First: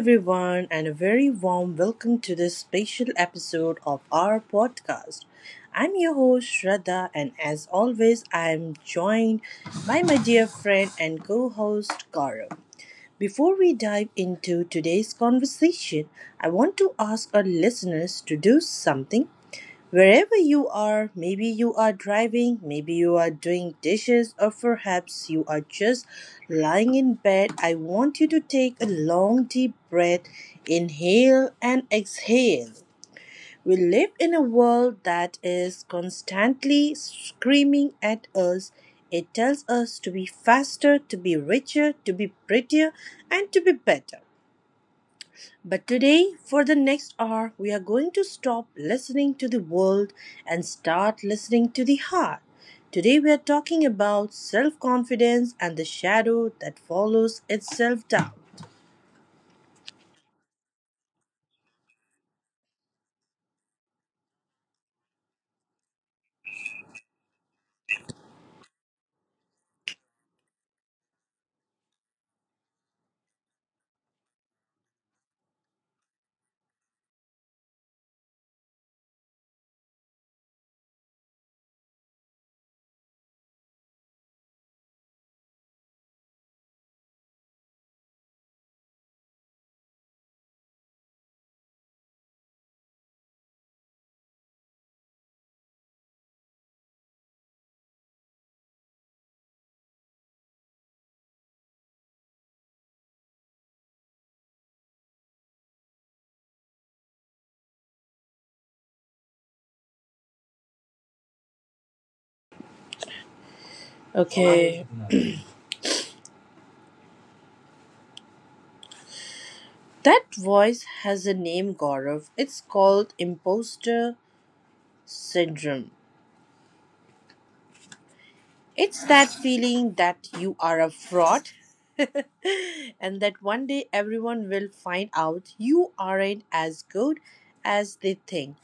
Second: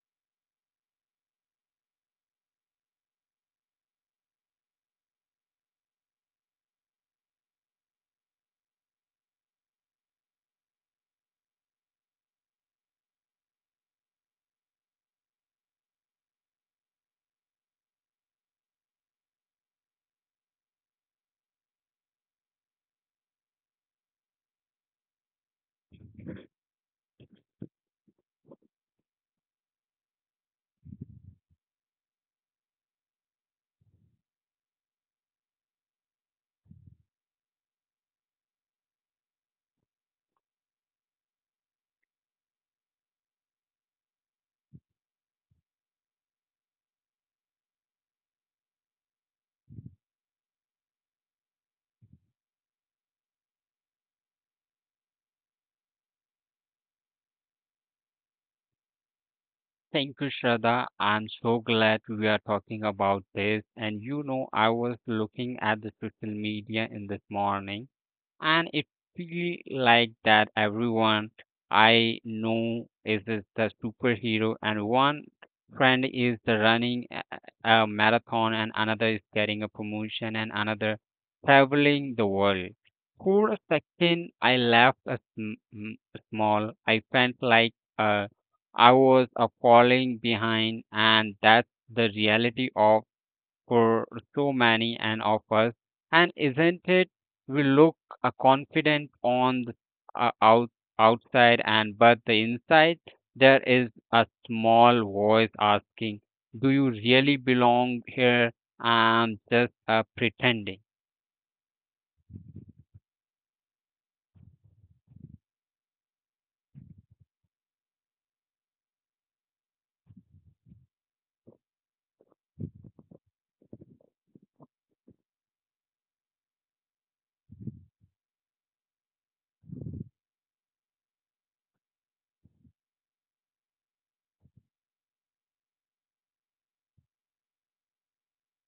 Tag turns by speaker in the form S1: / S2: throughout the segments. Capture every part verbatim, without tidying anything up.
S1: everyone, and a very warm welcome to this special episode of our podcast. I'm your host, Shraddha, and as always, I'm joined by my dear friend and co host, Gaurav. Before we dive into today's conversation, I want to ask our listeners to do something. Wherever you are, maybe you are driving, maybe you are doing dishes, or perhaps you are just lying in bed. I want you to take a long, deep breath, inhale and exhale. We live in a world that is constantly screaming at us. It tells us to be faster, to be richer, to be prettier, and to be better. But today, for the next hour, we are going to stop listening to the world and start listening to the heart. Today, we are talking about self confidence and the shadow that follows its self doubt.
S2: Thank you, Shraddha. I'm so glad we are talking about this. And you know, I was looking at the social media in this morning and it feel like that everyone I know is the the superhero, and one friend is the running a a marathon, and another is getting a promotion, and another traveling the world. For a second, I left a sm- m- small. I felt like uh, I was uh, falling behind, and that's the reality of for so many and of us. And isn't it? We look uh, confident on the uh, out, outside, and but the inside there is a small voice asking, "Do you really belong here?" And just uh, pretending.
S1: Okay, that voice has a name, Gaurav. It's called imposter syndrome. It's that feeling that you are a fraud and that one day everyone will find out you aren't as good as they think.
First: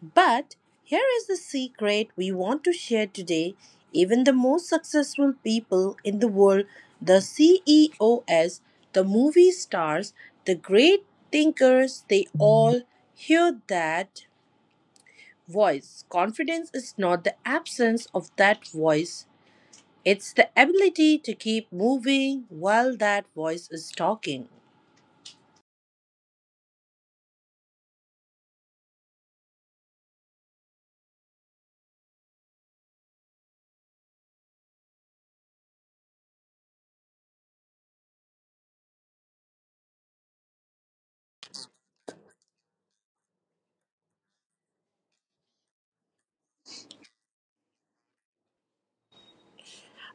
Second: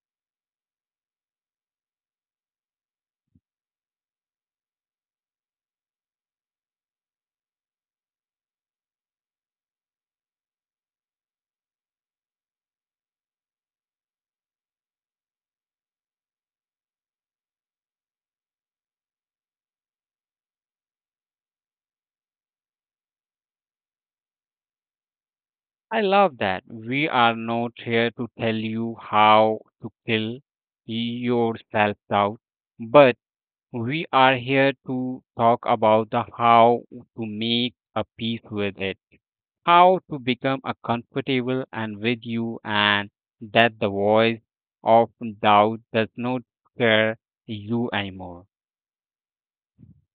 S1: But here is the secret we want to share today. Even the most successful people in the world, the C E Os, the movie stars, the great thinkers, they all hear that voice. Confidence is not the absence of that voice, it's the ability to keep moving while that voice is talking.
S2: I love that. We are not here to tell you how to kill your self doubt, but we are here to talk about the how to make a peace with it, how to become a comfortable and with you, and that the voice of doubt does not scare you anymore.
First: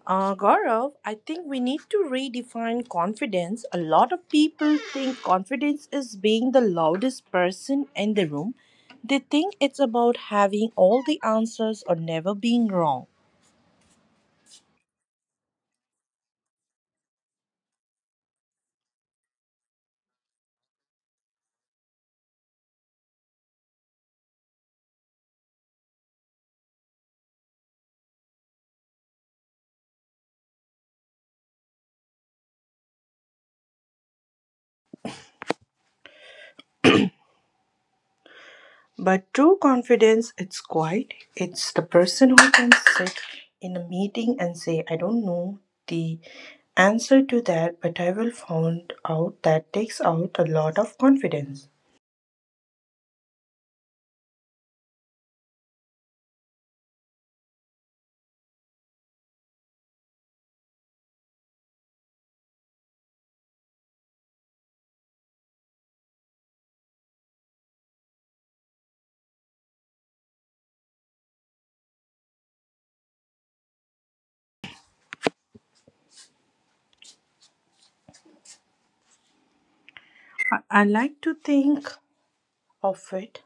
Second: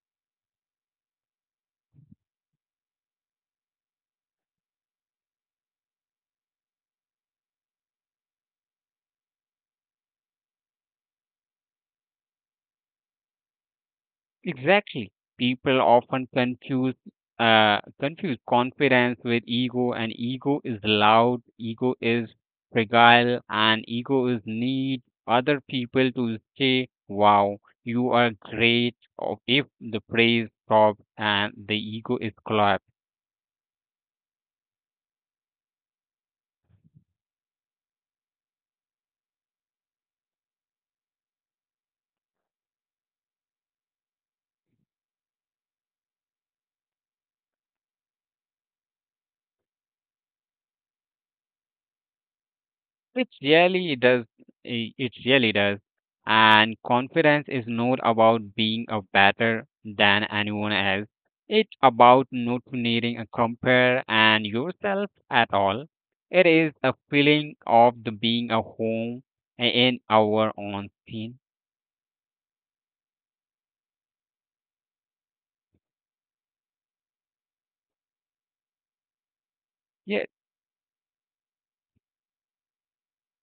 S1: Uh, Gaurav, I think we need to redefine confidence. A lot of people think confidence is being the loudest person in the room. They think it's about having all the answers or never being wrong.
S2: Exactly. People often confuse uh, confuse confidence with ego, and ego is loud, ego is fragile, and ego is need other people to say, "Wow, you are great." Or if the praise stops and the ego is collapsed.
S1: But true confidence, it's quiet. It's the person who can sit in a meeting and say, I don't know the answer to that, but I will find out. That takes out a lot of confidence.
S2: It really does. i- It really does. And confidence is not about being a better than anyone else. It's about not needing a compare and yourself at all. It is a feeling of the being a home in our own skin.
S1: I I like to think of it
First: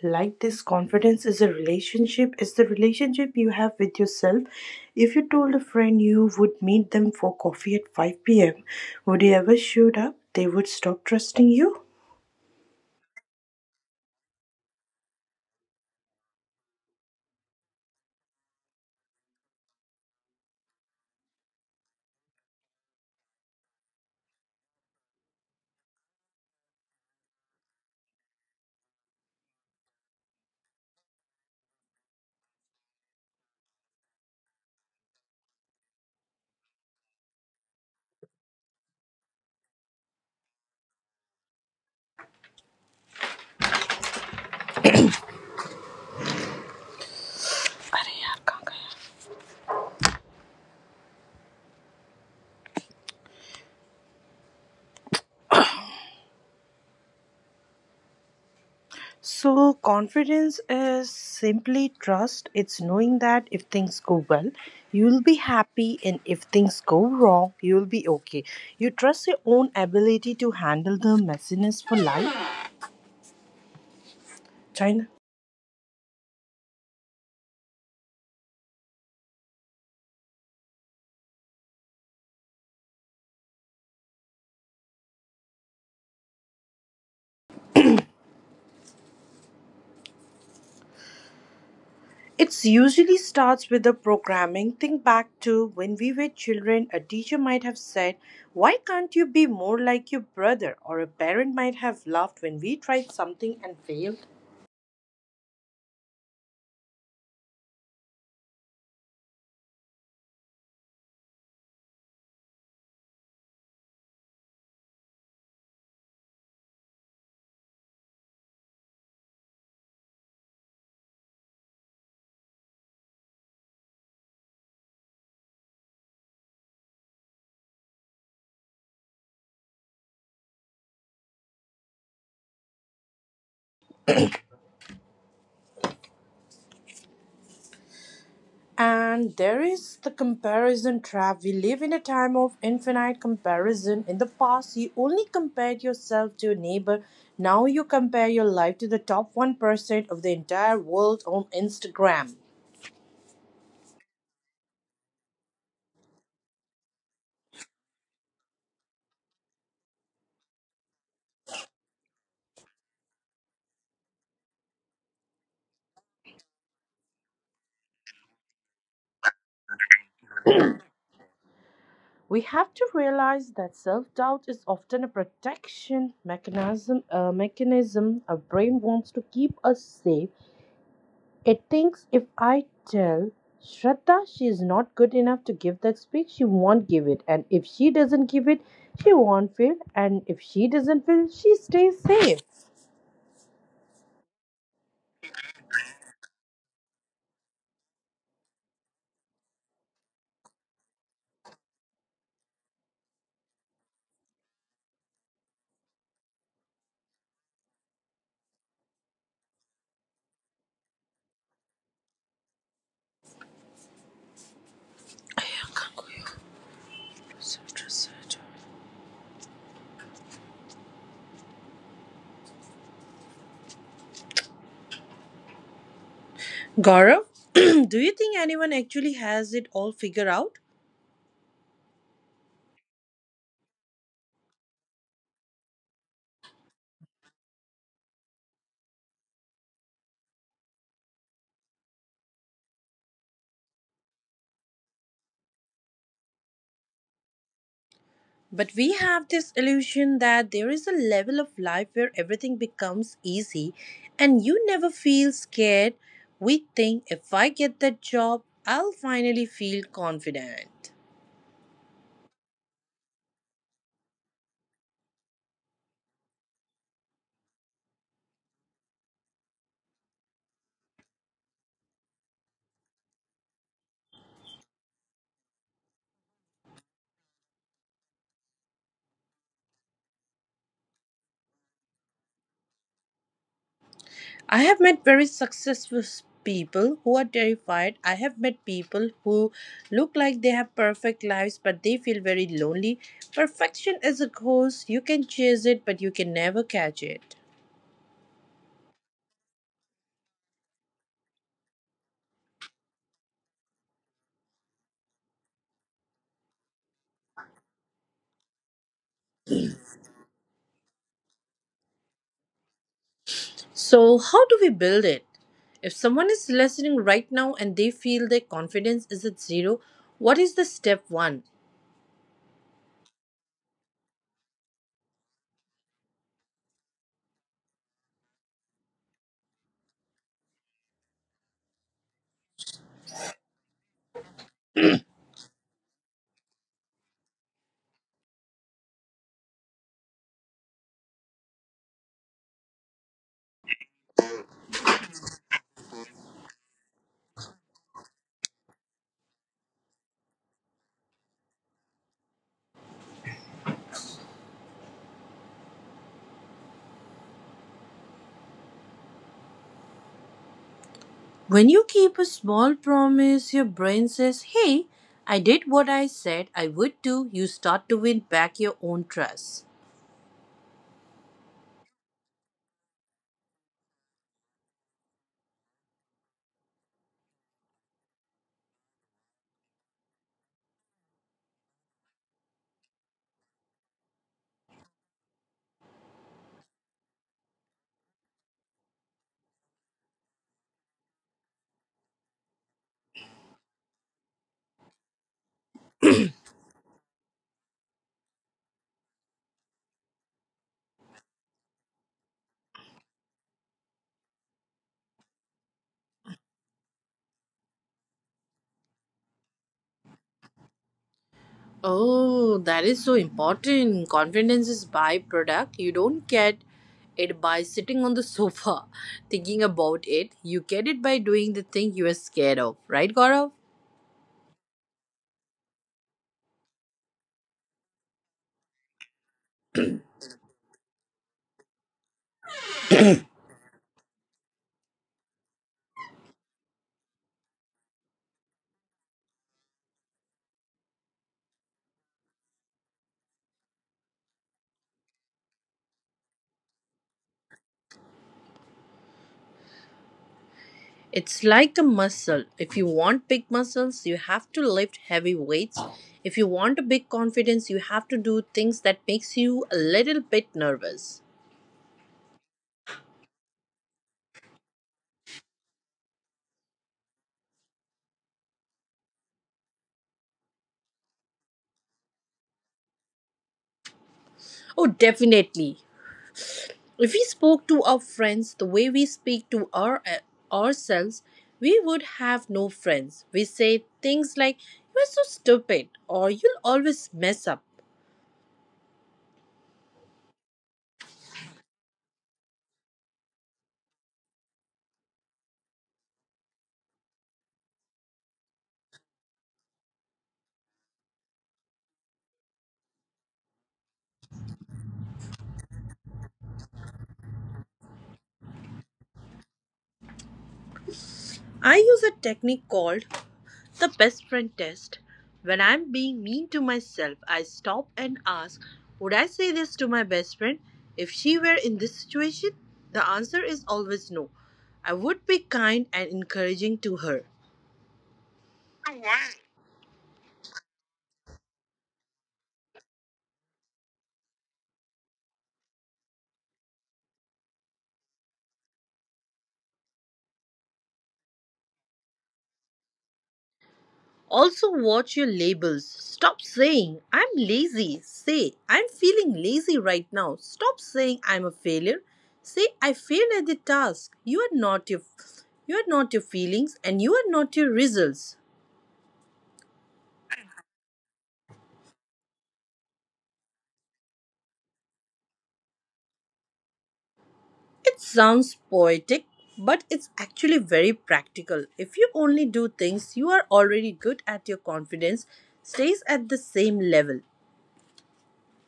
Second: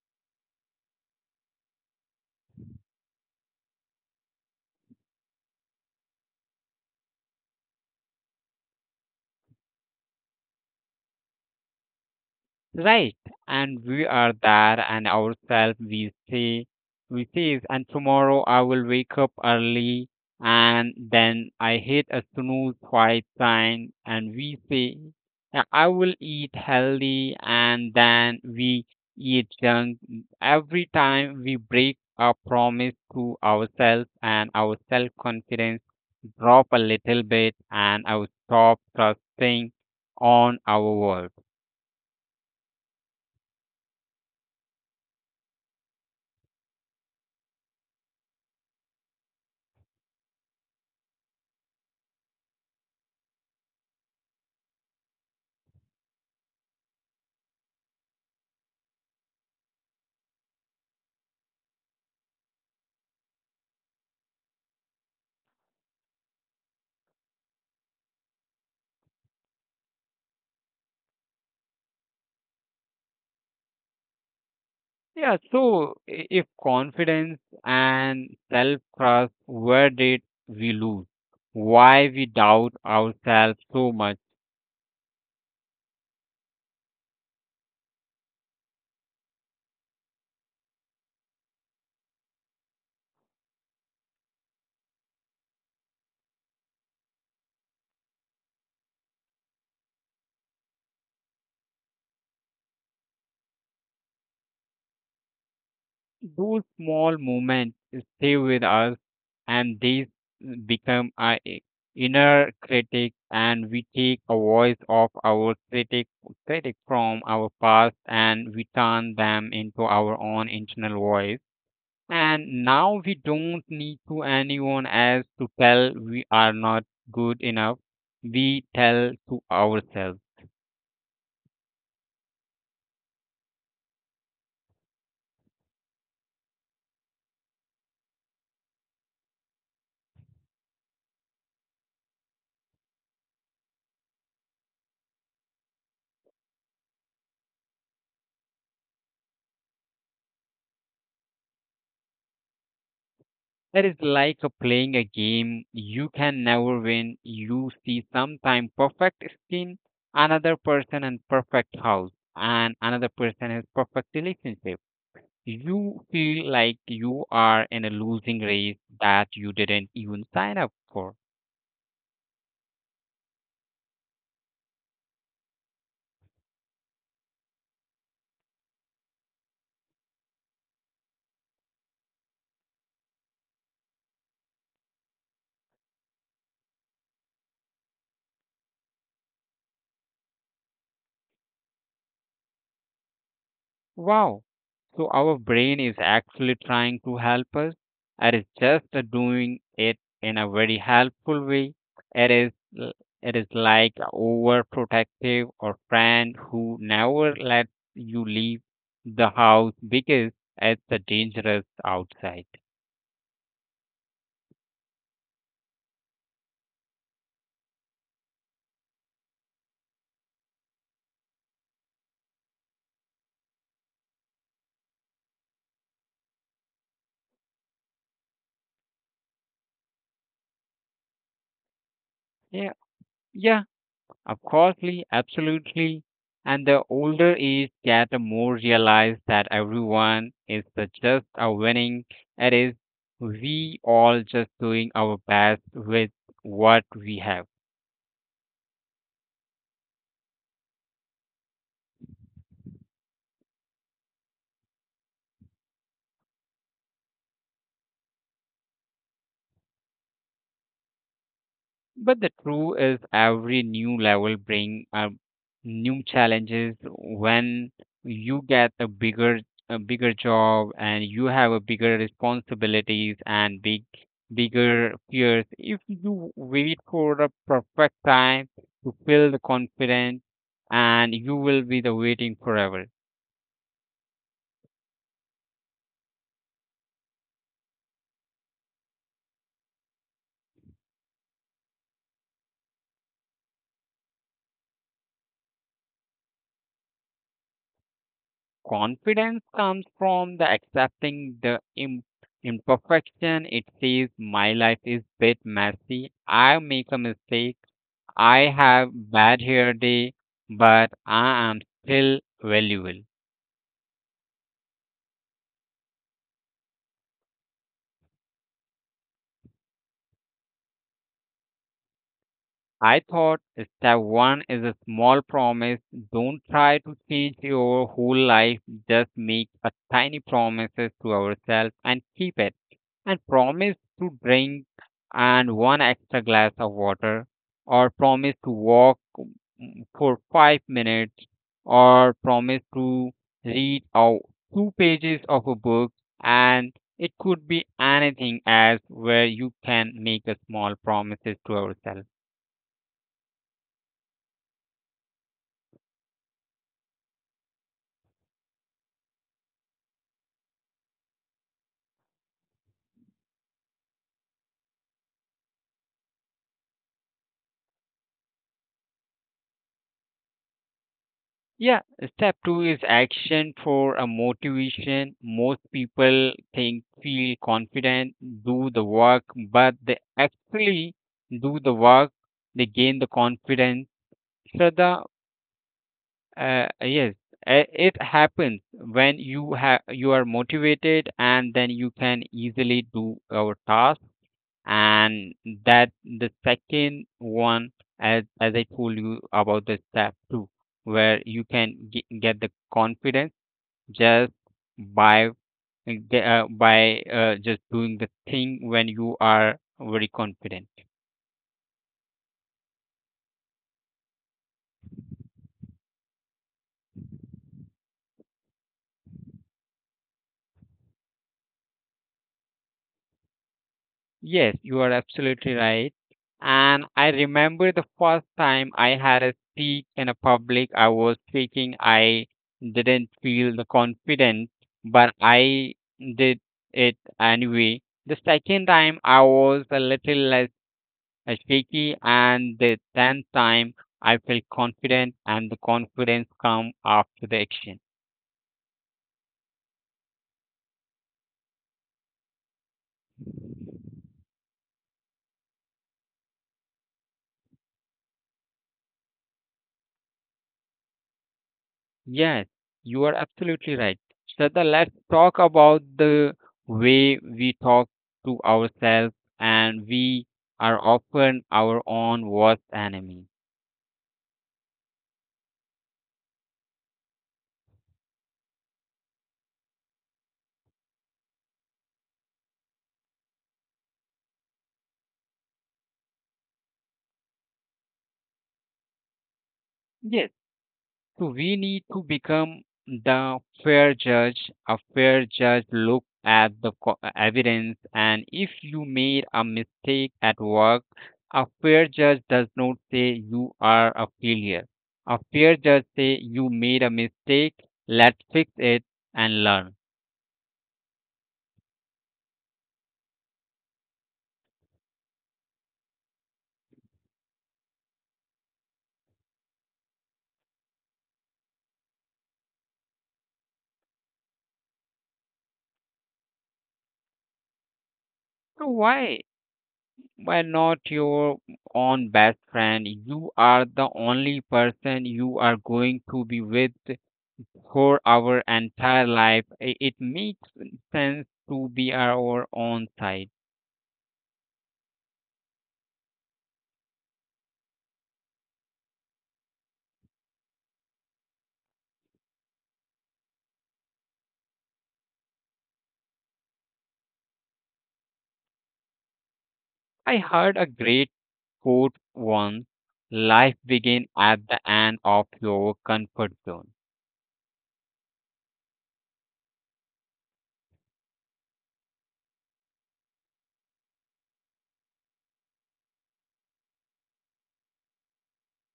S1: like this. Confidence is a relationship. It's the relationship you have with yourself. If you told a friend you would meet them for coffee at five p m p.m., would you ever showed up, they would stop trusting you.
S2: Right, and we are there and ourselves we say we says and tomorrow I will wake up early and then I hit a snooze twice time and we say "Yeah, I will eat healthy and then we eat junk every time we break our promise to ourselves and our self confidence drop a little bit and I stop trusting on our world.
S1: So confidence is simply trust. It's knowing that if things go well, you'll be happy, and if things go wrong, you'll be okay. You trust your own ability to handle the messiness for life, china.
S2: Yeah, so i- if confidence and self-trust, where did we lose? Why we doubt ourselves so much?
S1: It's usually starts with the programming. Think back to when we were children, a teacher might have said, why can't you be more like your brother? Or a parent might have laughed when we tried something and failed.
S2: Those small moments stay with us, and these become our i- inner critic, and we take a voice of our critic, critic from our past, and we turn them into our own internal voice. And now we don't need to anyone else to tell we are not good enough. We tell to ourselves.
S1: And there is the comparison trap. We live in a time of infinite comparison. In the past, you only compared yourself to your neighbor. Now you compare your life to the top one percent of the entire world on Instagram.
S2: It is like a playing a game you can never win. You see sometime perfect skin, another person and perfect house, and another person has perfect relationship. You feel like you are in a losing race that you didn't even sign up for.
S1: We have to realize that self doubt is often a protection mechanism, a mechanism our brain wants to keep us safe. It thinks, if I tell Shraddha she is not good enough to give that speech, she won't give it. And if she doesn't give it, she won't fail. And if she doesn't fail, she stays safe.
S2: Wow. So our brain is actually trying to help us, and it's just uh, doing it in a very helpful way. It is l- it is like a overprotective or friend who never lets you leave the house because it's uh, dangerous outside.
S1: Gaurav, do you think anyone actually has it all figured out?
S2: Yeah, yeah. Of course, absolutely. And the older age get, the more realize that everyone is the just a winning. It is we all just doing our best with what we have.
S1: But we have this illusion that there is a level of life where everything becomes easy and you never feel scared. We think, if I get that job, I'll finally feel confident.
S2: But the true is every new level bring up new challenges when you get a bigger a bigger job and you have a bigger responsibilities and big bigger fears. If you wait for the perfect time to feel the confidence, and you will be the waiting forever.
S1: I have met very successful s- people who are terrified. I have met people who look like they have perfect lives, but they feel very lonely. Perfection is a ghost. You can chase it, but you can never catch it.
S2: Confidence comes from the accepting the im- imperfection. It says my life is bit messy. I make a mistake. I have bad hair day, but I am still valuable.
S1: So, how do we build it? If someone is listening right now and they feel their confidence is at zero, what is the step one?
S2: I thought step one is a small promise. Don't try to change your whole life. Just make a tiny promises to ourselves and keep it. And promise to drink and one extra glass of water, or promise to walk mm, for five minutes, or promise to read out two pages of a book. And it could be anything as where you can make a small promises to ourselves.
S1: When you keep a small promise, your brain says, hey, I did what I said I would do. You start to win back your own trust.
S2: Yeah, step two is action for a motivation. Most people think, feel confident, do the work, but they actually do the work, they gain the confidence. So the uh, yes, uh, it happens when you have you are motivated, and then you can easily do our task and that the second one as as i told you about the step two where you can ge- get the confidence just by uh, ge- uh, by uh, just doing the thing when you are very confident.
S1: Oh, that is so important. Confidence is byproduct. You don't get it by sitting on the sofa thinking about it. You get it by doing the thing you are scared of, right, Gaurav?
S2: Yes, you are absolutely right. And I remember the first time I had a speak in a public, I was speaking, I didn't feel the confidence, but I did it anyway. The second time I was a little less uh, shaky, and the tenth time I felt confident, and the confidence come after the action.
S1: It's like a muscle. If you want big muscles, you have to lift heavy weights. If you want a big confidence, you have to do things that makes you a little bit nervous.
S2: Yes, you are absolutely right. Shraddha, let's talk about the way we talk to ourselves, and we are often our own worst enemy.
S1: Oh, definitely. If we spoke to our friends the way we speak to our uh, ourselves, we would have no friends. We say things like "You're so stupid" or "You'll always mess up."
S2: Yes. So we need to become the fair judge. A fair judge look at the co- evidence, and if you made a mistake at work, a fair judge does not say you are a failure. A fair judge say you made a mistake. Let's fix it and learn.
S1: I use a technique called the best friend test. When I'm being mean to myself, I stop and ask, would I say this to my best friend if she were in this situation? The answer is always no. I would be kind and encouraging to her.
S2: So why? Why not your own best friend? You are the only person you are going to be with for our entire life. I- It makes sense to be our own side.
S1: Also, watch your labels. Stop saying, I'm lazy. Say, I'm feeling lazy right now. Stop saying, I'm a failure. Say, I failed at the task. You are not your. You are not your feelings and you are not your results.
S2: I heard a great quote once life begins at the end of your comfort zone.
S1: It sounds poetic, but it's actually very practical. If you only do things you are already good at, your confidence stays at the same level.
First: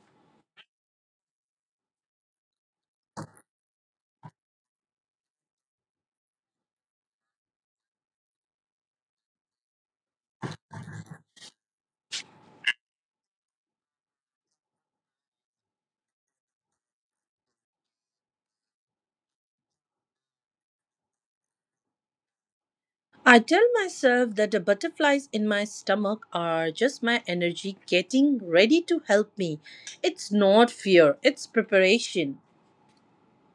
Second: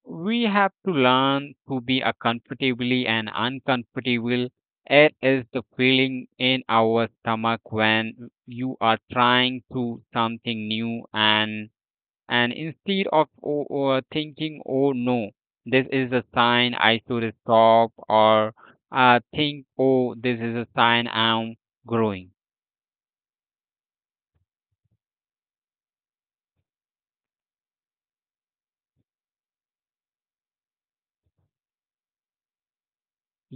S2: We have to learn to be a comfortably and uncomfortable. It is the feeling in our stomach when you are trying to something new and And instead of o- o- thinking, oh no, this is a sign I should stop, or uh, think, oh, this is a sign I'm growing.
S1: I tell myself that the butterflies in my stomach are just my energy getting ready to help me. It's not fear, it's preparation.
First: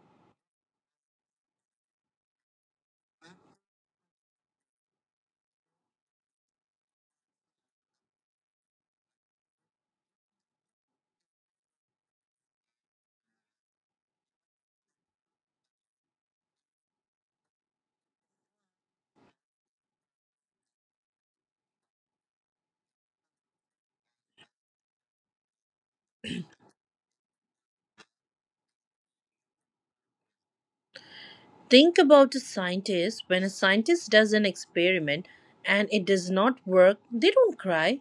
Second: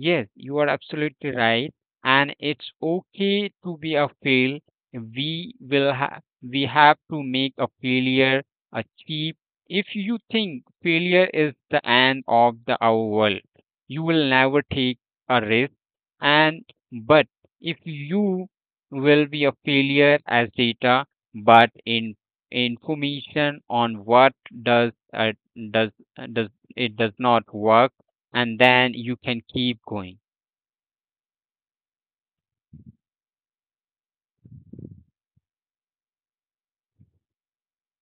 S2: Yes, you are absolutely right, and it's okay to be a fail. We will ha- we have to make a failure a cheap. If you think failure is the end of the our world, you will never take a risk. And but if you will be a failure as data, but in information on what does uh, does uh, does it does not work and then you can keep going.
S1: Think about a scientist. When a scientist does an experiment and it does not work, they don't cry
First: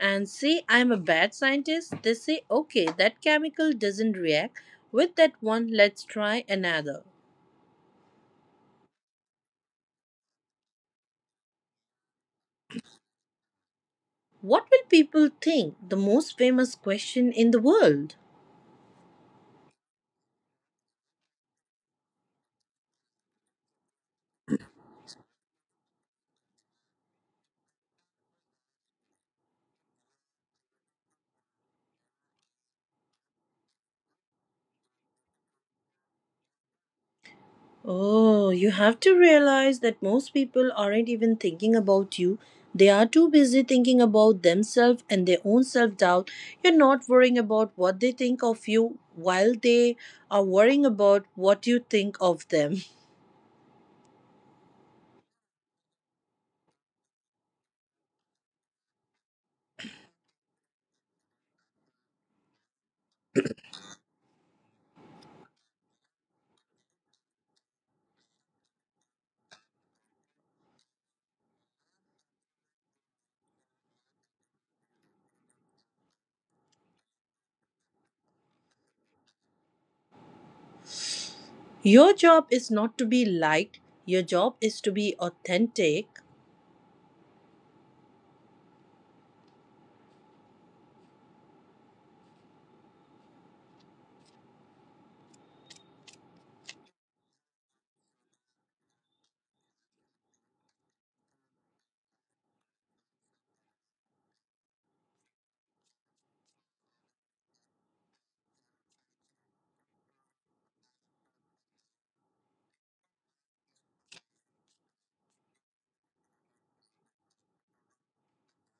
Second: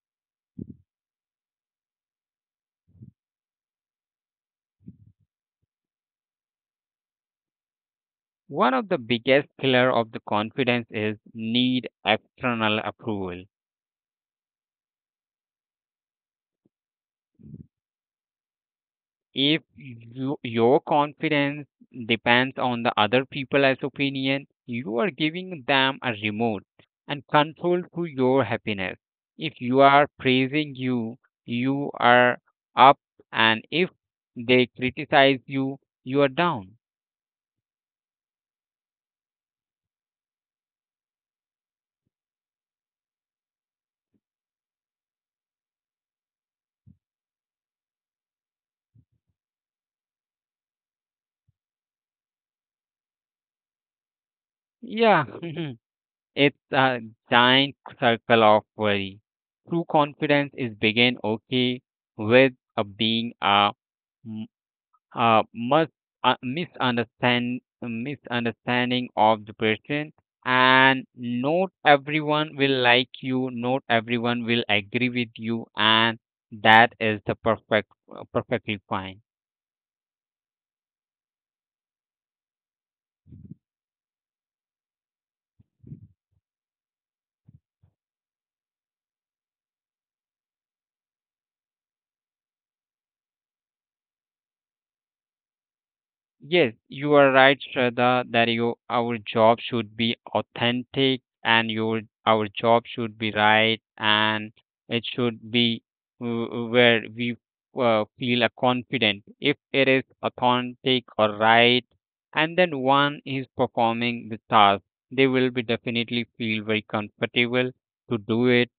S1: and say, I'm a bad scientist. They say, okay, that chemical doesn't react with that one, let's try another.
S2: One of the biggest killer of the confidence is need external approval.
S1: What will people think? The most famous question in the world.
S2: If you, your confidence depends on the other people's opinion, you are giving them a remote and control to your happiness. If you are praising you, you are up, and if they criticize you, you are down.
S1: Oh, you have to realize that most people aren't even thinking about you. They are too busy thinking about themselves and their own self doubt. You're not worrying about what they think of you while they are worrying about what you think of them.
S2: Yeah, it's a giant circle of worry. True confidence is begin okay with a being a, m- a must a misunderstand misunderstanding of the person and not everyone will like you not everyone will agree with you and that is the perfect perfectly fine.
S1: Your job is not to be liked, your job is to be authentic.
S2: Yes, you are right, Shraddha, that you, our job should be authentic and your our job should be right and it should be w- where we uh, feel a confident. If it is authentic or right, and then one is performing the task, they will be definitely feel very comfortable to do it.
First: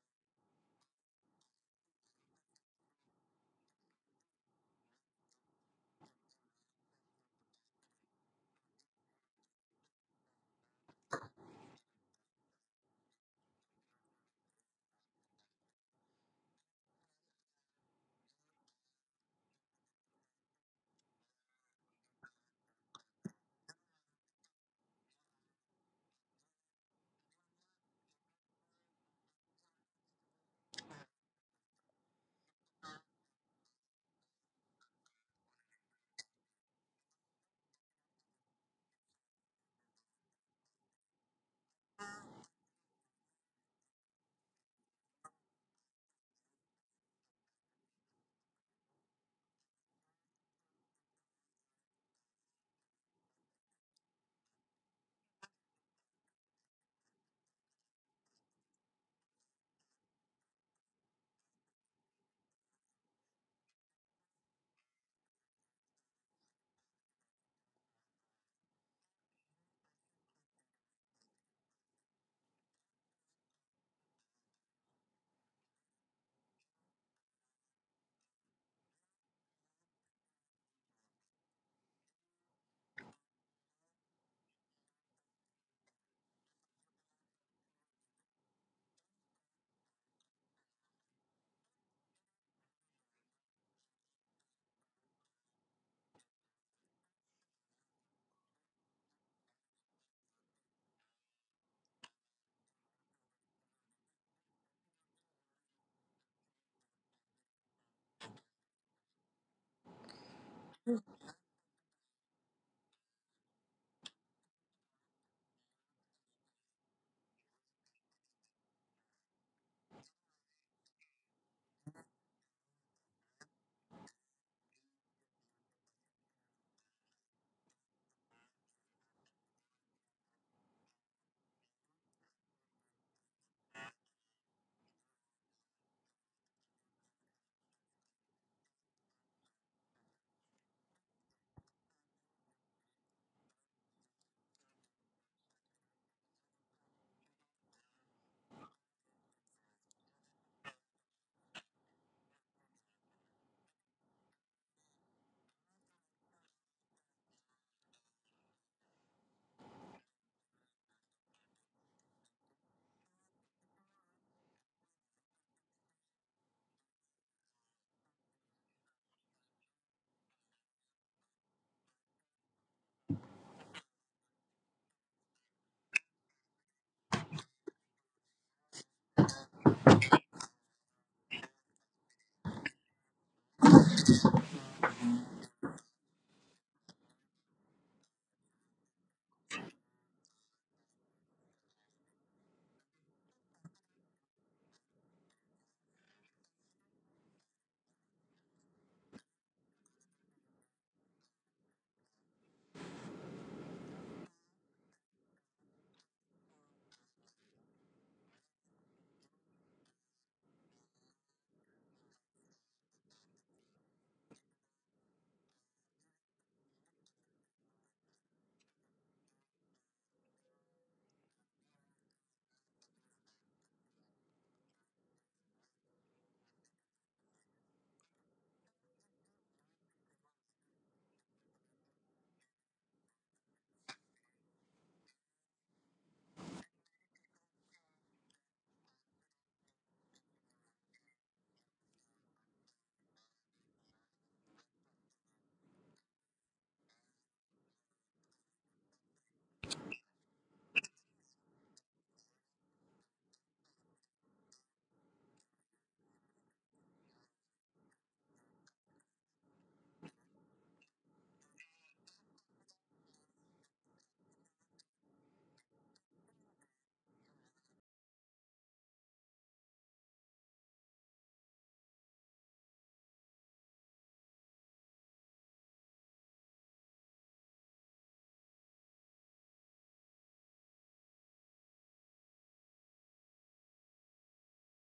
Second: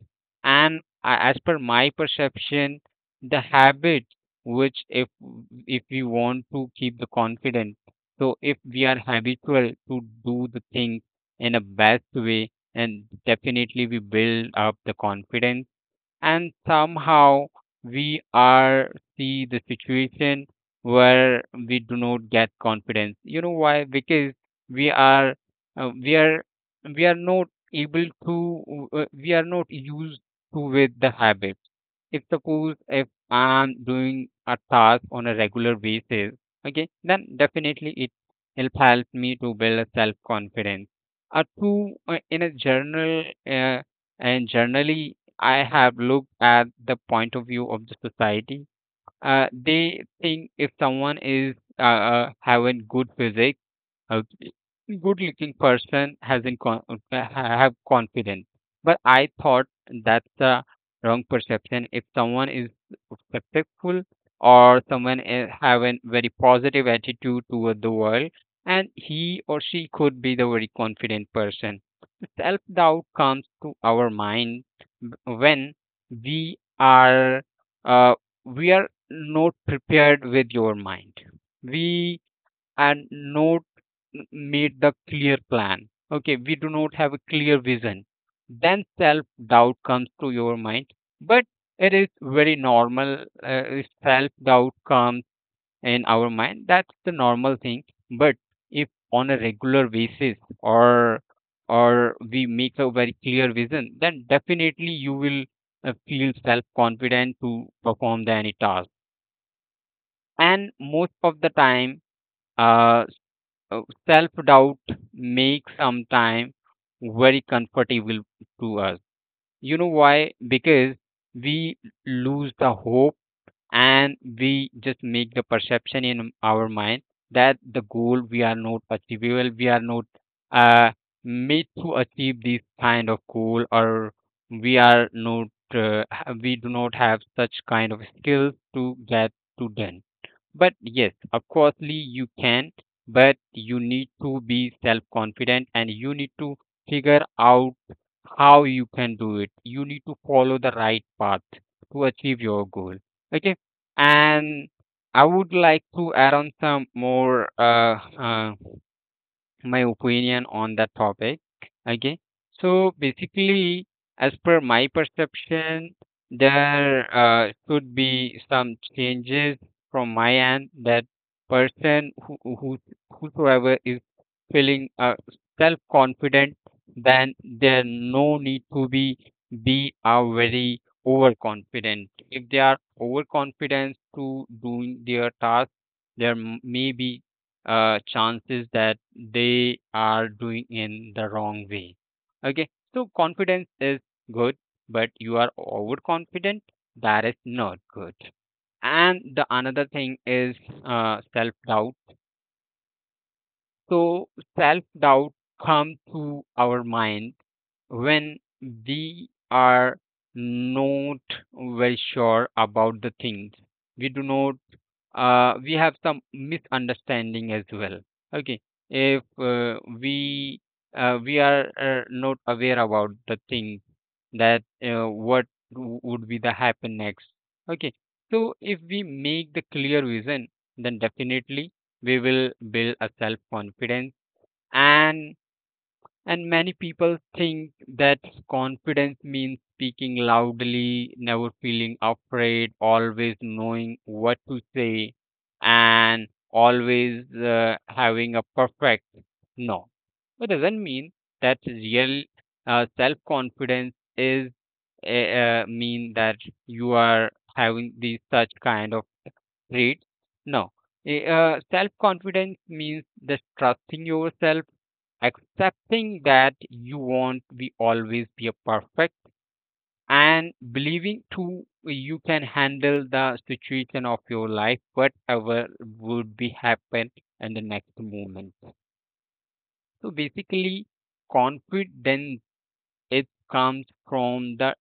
S2: And a- as per my perception, the habit which if if we want to keep the confidence, so if we are habitual to do the things in a best way and definitely we build up the confidence and somehow we are see the situation where we do not get confidence you know why because we are uh, we are we are not able to uh, we are not used to with the habit if suppose if I'm doing a task on a regular basis, okay, then definitely it help help me to build a self confidence. A true uh, in a journal uh, and generally I have looked at the point of view of the society. Uh, they think if someone is uh, uh, having good physique a good looking person has in con- have confidence but I thought that's the wrong perception if someone is successful or someone is have a very positive attitude toward the world and he or she could be the very confident person self doubt comes to our mind b- when we are uh, we are not prepared with your mind we and not m- made the clear plan. Okay, we do not have a clear vision. Then self doubt comes to your mind, but it is very normal. Uh, self doubt comes in our mind. That's the normal thing. But if on a regular basis or or we make a very clear vision, then definitely you will uh, feel self confident to perform the any task. And most of the time, uh, uh, self doubt makes sometimes very comfortable to us. You know why? Because we lose the hope, and we just make the perception in our mind that the goal we are not achievable, we are not uh, made to achieve this kind of goal, or we are not, uh, ha- we do not have such kind of skills to get to done. But yes, of coursely you can, but you need to be self-confident and you need to figure out how you can do it. You need to follow the right path to achieve your goal. Okay, and I would like to add on some more uh, uh, my opinion on that topic. Okay. So basically, as per my perception, there uh, should be some changes from my end that person who, who whosoever is feeling uh, self confident, then there no need to be be a very overconfident. If they are overconfident to doing their task, there m- may be uh, chances that they are doing in the wrong way. Okay, so confidence is good, but you are overconfident, that is not good. And the another thing is uh, self doubt. So, self doubt comes to our mind when we are not very sure about the things. We do not uh, we have some misunderstanding as well. Okay, if uh, we uh, we are uh, not aware about the thing that uh, what w- would be the happen next. Okay, so if we make the clear vision, then definitely we will build a self confidence. And and many people think that confidence means speaking loudly, never feeling afraid, always knowing what to say, and always uh, having a perfect. No. But doesn't mean that real uh, self confidence is uh, uh, mean that you are having these such kind of. Read? No. Eh, Uh, Self confidence means just trusting yourself, accepting that you won't be always be a perfect, and believing too you can handle the situation of your life, whatever would be happen in the next moment. So basically, confidence, it comes from the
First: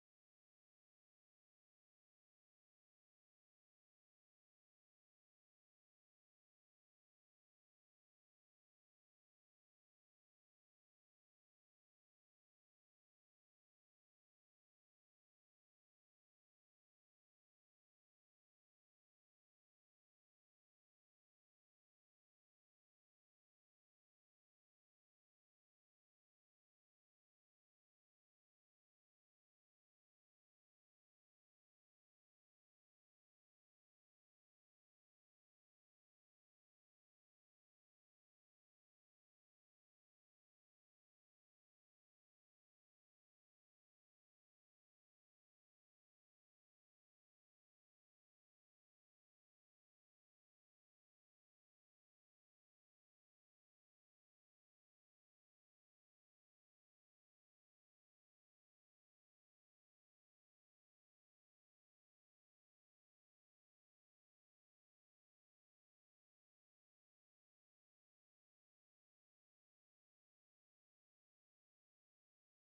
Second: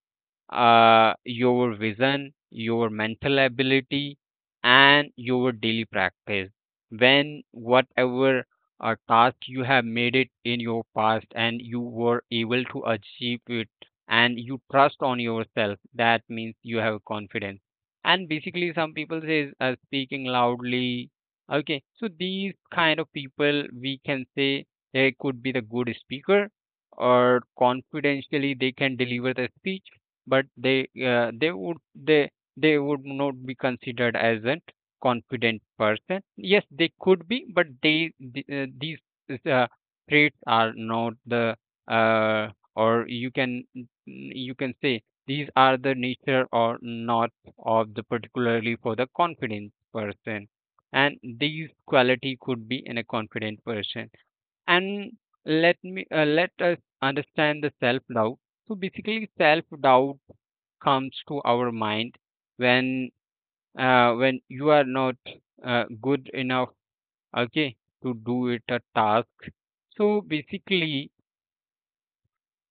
S2: uh, your vision, your mental ability, and your daily practice. When whatever uh, task you have made it in your past and you were able to achieve it, and you trust on yourself, that means you have confidence. And basically, some people say uh, speaking loudly. Okay, so these kind of people, we can say they could be the good speaker or confidentially they can deliver the speech, but they uh, they would they they would not be considered as a confident person. Yes, they could be, but they th- uh, these uh, traits are not the uh, or you can, you can say these are the nature or not of the particularly for the confident person, and these quality could be in a confident person. And let me uh, let us understand the self doubt. So basically self doubt comes to our mind when uh, when you are not uh, good enough, okay, to do it a task. So basically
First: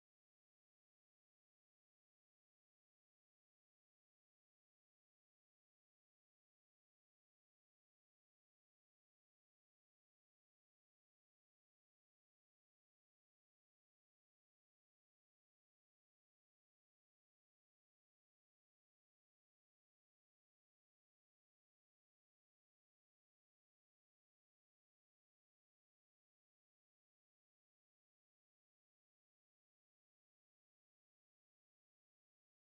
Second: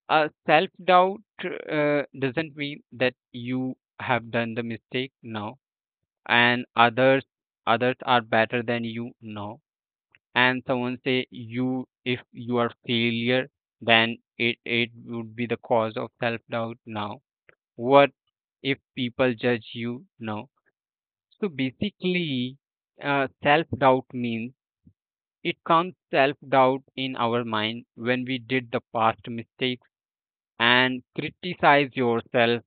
S2: uh, self doubt uh, doesn't mean that you have done the mistake now, and others others are better than you now, and someone say you if you are failure, then it it would be the cause of self doubt now. What if people judge you now? So basically uh, self doubt means it comes self doubt in our mind when we did the past mistakes and criticize yourself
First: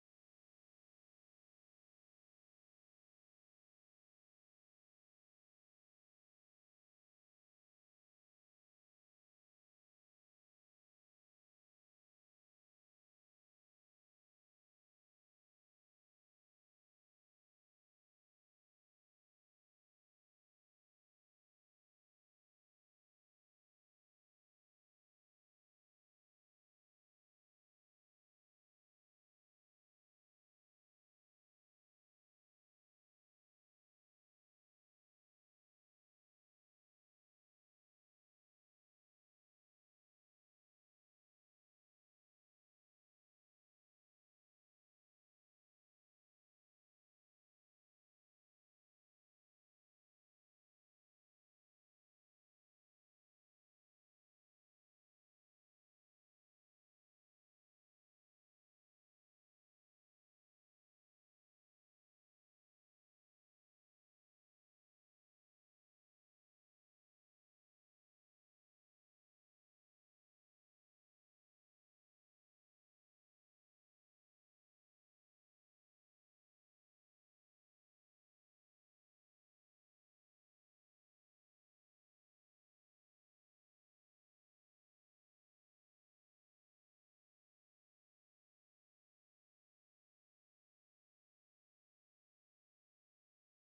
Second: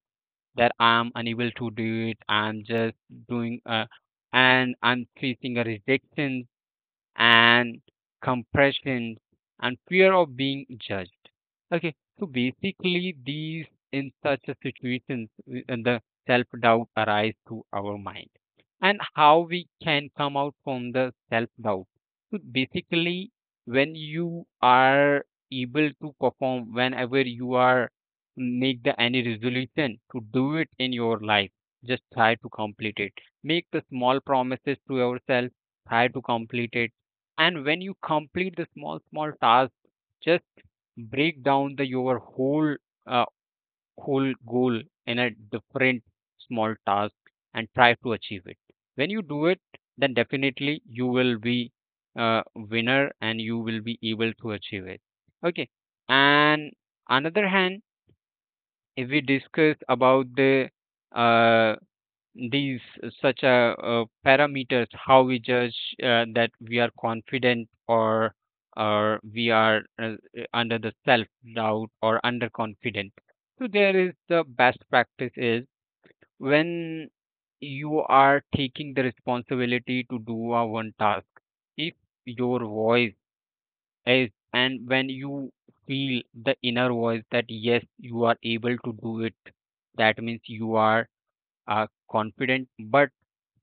S2: that I am unable to do it, I'm just doing uh, and I'm facing a rejection and compression and fear of being judged. Okay, so basically, these in such a situations, w- and the self doubt arise to our mind, and how we can come out from the self doubt. So basically, when you are able to perform, whenever you are make the any resolution to do it in your life, just try to complete it. Make the small promises to yourself, try to complete it, and when you complete the small small task, just break down the your whole uh, whole goal in a different small task and try to achieve it. When you do it, then definitely you will be a winner and you will be able to achieve it. Okay, and another hand, if we discuss about the uh, these uh, such a, uh, parameters how we judge uh, that we are confident or or we are uh, uh, under the self doubt or underconfident, so there is the best practice is when you are taking the responsibility to do a one task, if your voice is, and when you feel the inner voice that yes you are able to do it, that means you are uh, confident. But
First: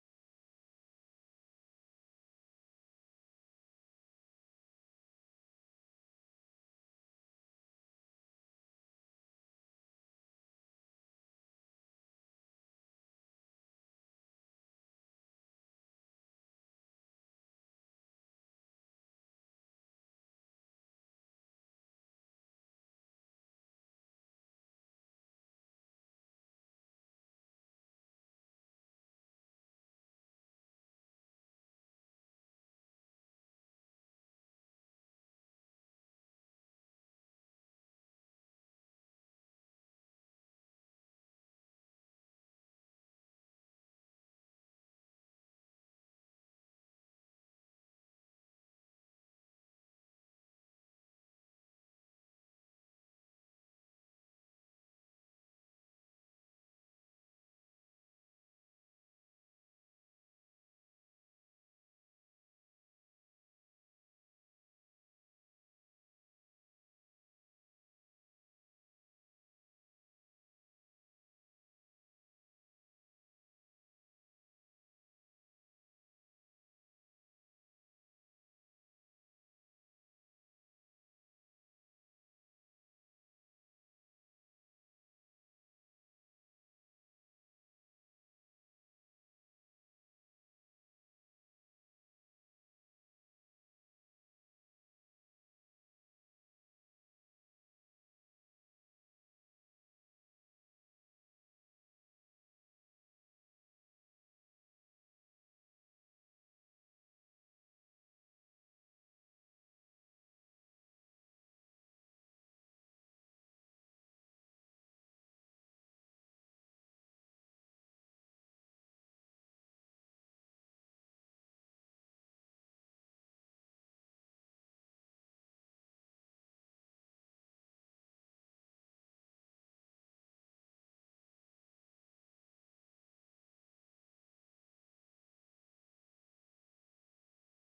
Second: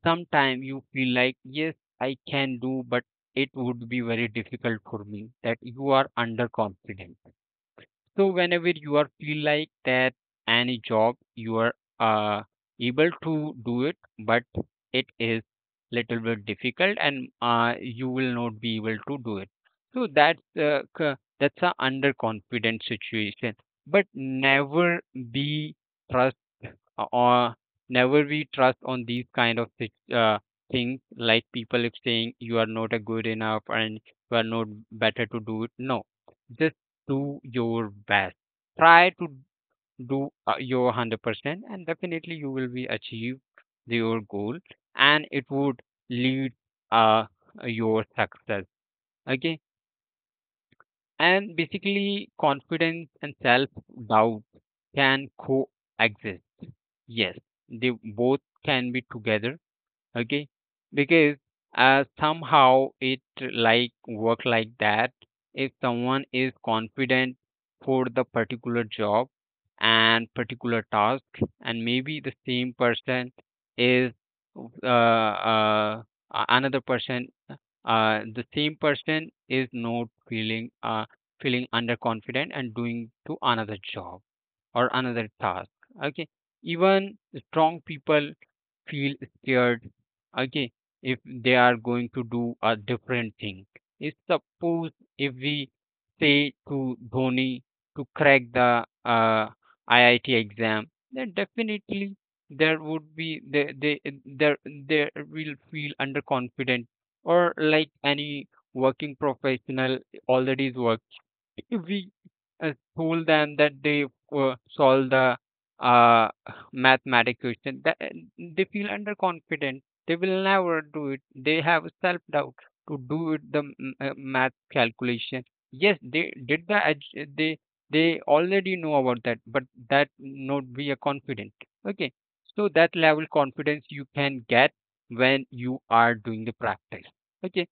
S2: sometimes you feel like, yes, I can do, but it would be very difficult for me, that you are underconfident. So whenever you are feel like that any job you are uh, able to do it, but it is little bit difficult and uh, you will not be able to do it. So that's uh, c- that's a underconfident situation. But never be uh, or never we trust on these kind of thi- uh, things like people if saying you are not a good enough and you are not better to do it. No, just do your best, try to do uh, your one hundred percent, and definitely you will be achieve the- your goal, and it would lead uh, your success. Okay, and basically confidence and self doubt can coexist. Yes, they both can be together, okay? Because uh, somehow it like work like that. If someone is confident for the particular job and particular task, and maybe the same person is uh, uh, a- another person, uh, the same person is not feeling uh, feeling underconfident and doing to another job or another task. Okay, even strong people feel scared. Okay, if they are going to do a different thing. If suppose if we say to Dhoni to crack the uh, I I T exam, then definitely there would be they they there there will feel underconfident. Or like any working professional already is working, we uh, told them that they uh, solve the uh, mathematic question, that uh, they feel underconfident, they will never do it, they have self doubt to do it the m- uh, math calculation. Yes, they did the edge- they they already know about that, but that not be a confident. Okay, so that level confidence you can get when you are doing the practice. Okay,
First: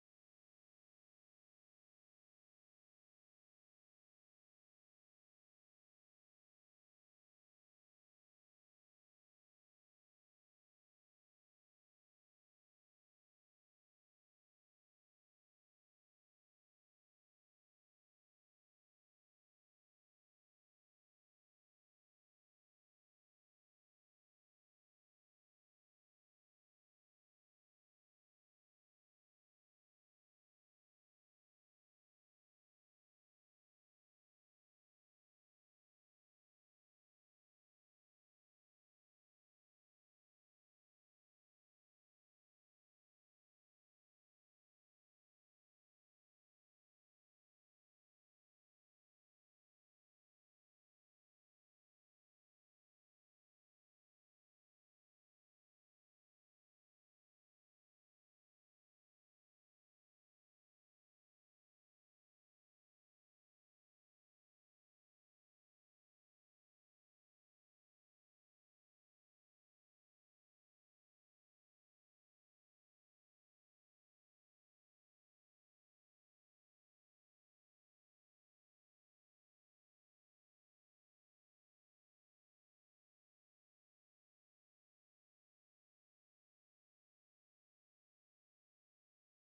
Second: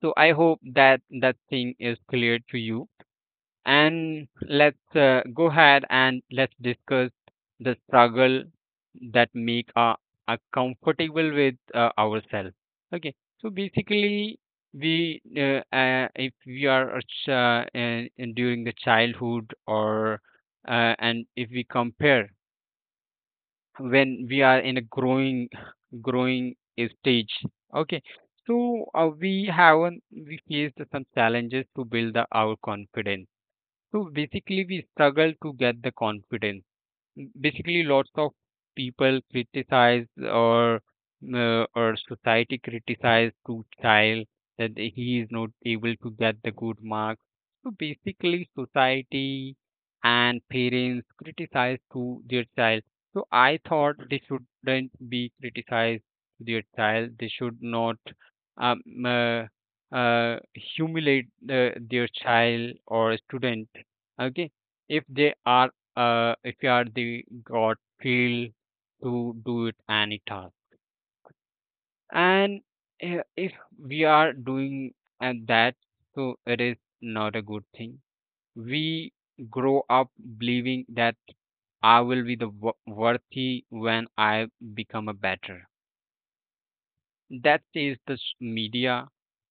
S2: so I hope that that thing is clear to you, and let's uh, go ahead and let's discuss the struggle that make us uh, us comfortable with uh, ourselves. Okay, so basically we uh, uh, if we are a ch- uh, in, in during the childhood or uh, and if we compare when we are in a growing growing stage, okay. So uh, we have, we faced some challenges to build the, our confidence. So basically, we struggle to get the confidence. Basically, lots of people criticize or uh, or society criticize to child that he is not able to get the good marks. So basically, society and parents criticize to their child. So I thought they shouldn't be criticized to their child. They should not um, uh, uh, humiliate uh, their child or student. Okay, if they are uh, if you are the god feel to do it any task, and uh, if we are doing and that, so it is not a good thing. We grow up believing that I will be the wo- worthy when I become a better. That is the s- media,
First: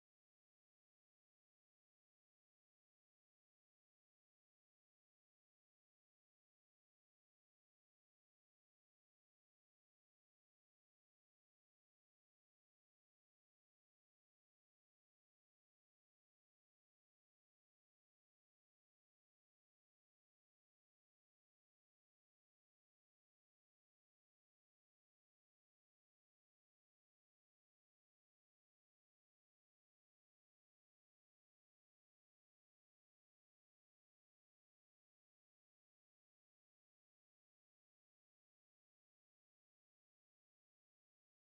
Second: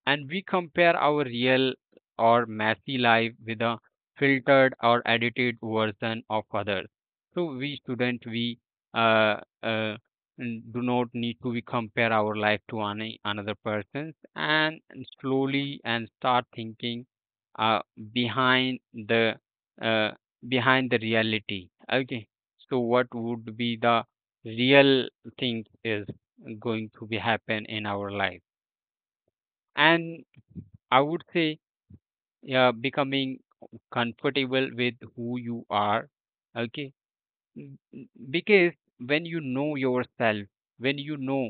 S2: and we compare our real or messy life with a filtered or edited version of others. So we student, we uh, uh, n- do not need to we compare our life to any another person's, and slowly and start thinking uh, behind the uh, behind the reality. Okay, so what would be the real thing is going to be happen in our life. And I would say, yeah, becoming comfortable with who you are. Okay. Mm, mm, because when you know yourself, when you know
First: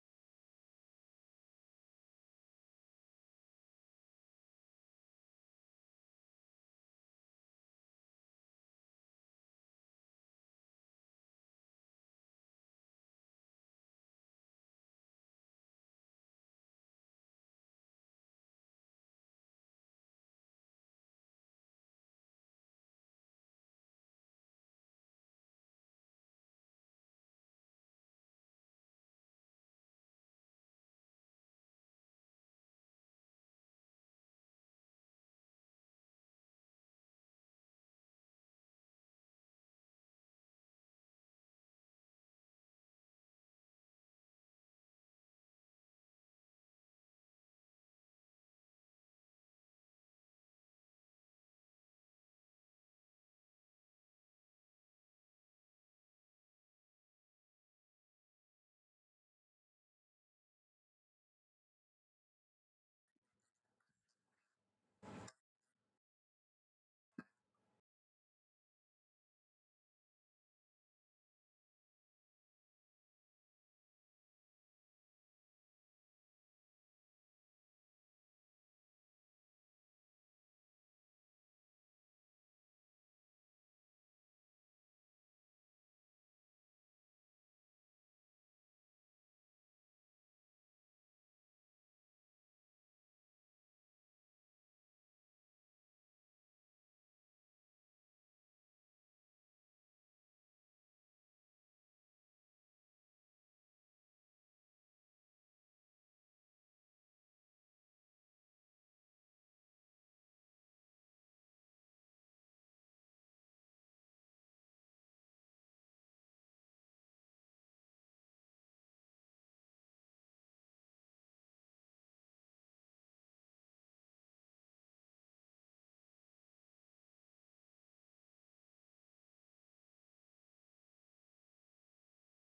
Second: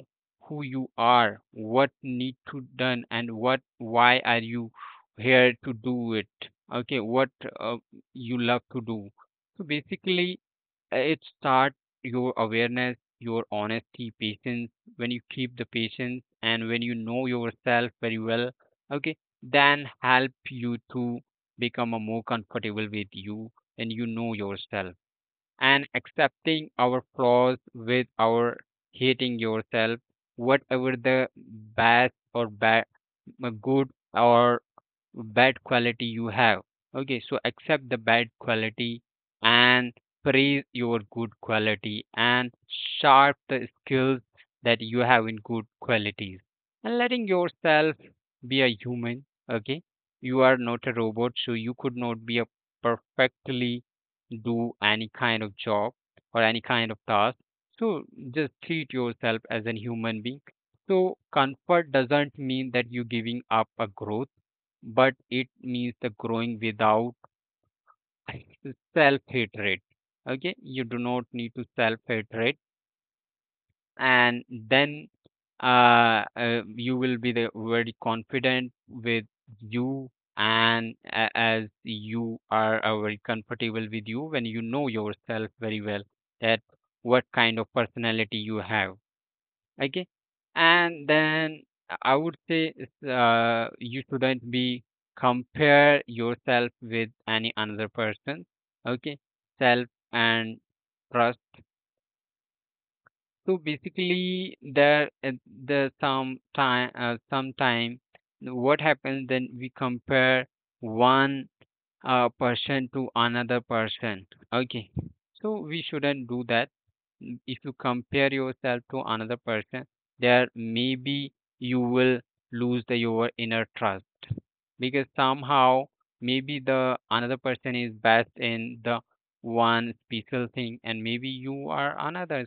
S2: who you are, what need to done and what why are you here to do it, okay, what uh, you love to do. So basically uh, it start your awareness, your honesty, patience. When you keep the patience and when you know yourself very well, okay, then help you to become a more comfortable with you and you know yourself, and accepting our flaws with our hating yourself, whatever the bad or bad, good or bad quality you have. Okay, so accept the bad quality and praise your good quality and sharp the skills that you have in good qualities, and letting yourself be a human. Okay, you are not a robot, so you could not be a perfectly do any kind of job or any kind of task. So just treat yourself as a human being. So comfort doesn't mean that you're giving up a growth, but it means the growing without self hatred. Okay, you do not need to self hatred. And then uh, uh, you will be the very confident with you, and a- as you are uh, very comfortable with you when you know yourself very well, that what kind of personality you have. Okay, and then I would say, uh, you shouldn't be compare yourself with any another person. Okay, self and trust. So basically there uh, the some time uh, sometime what happens then we compare one uh, person to another person. Okay, so we shouldn't do that. Mm, if you compare yourself to another person, there maybe you will lose the, your inner trust, because somehow maybe the another person is best in the one special thing and maybe you are another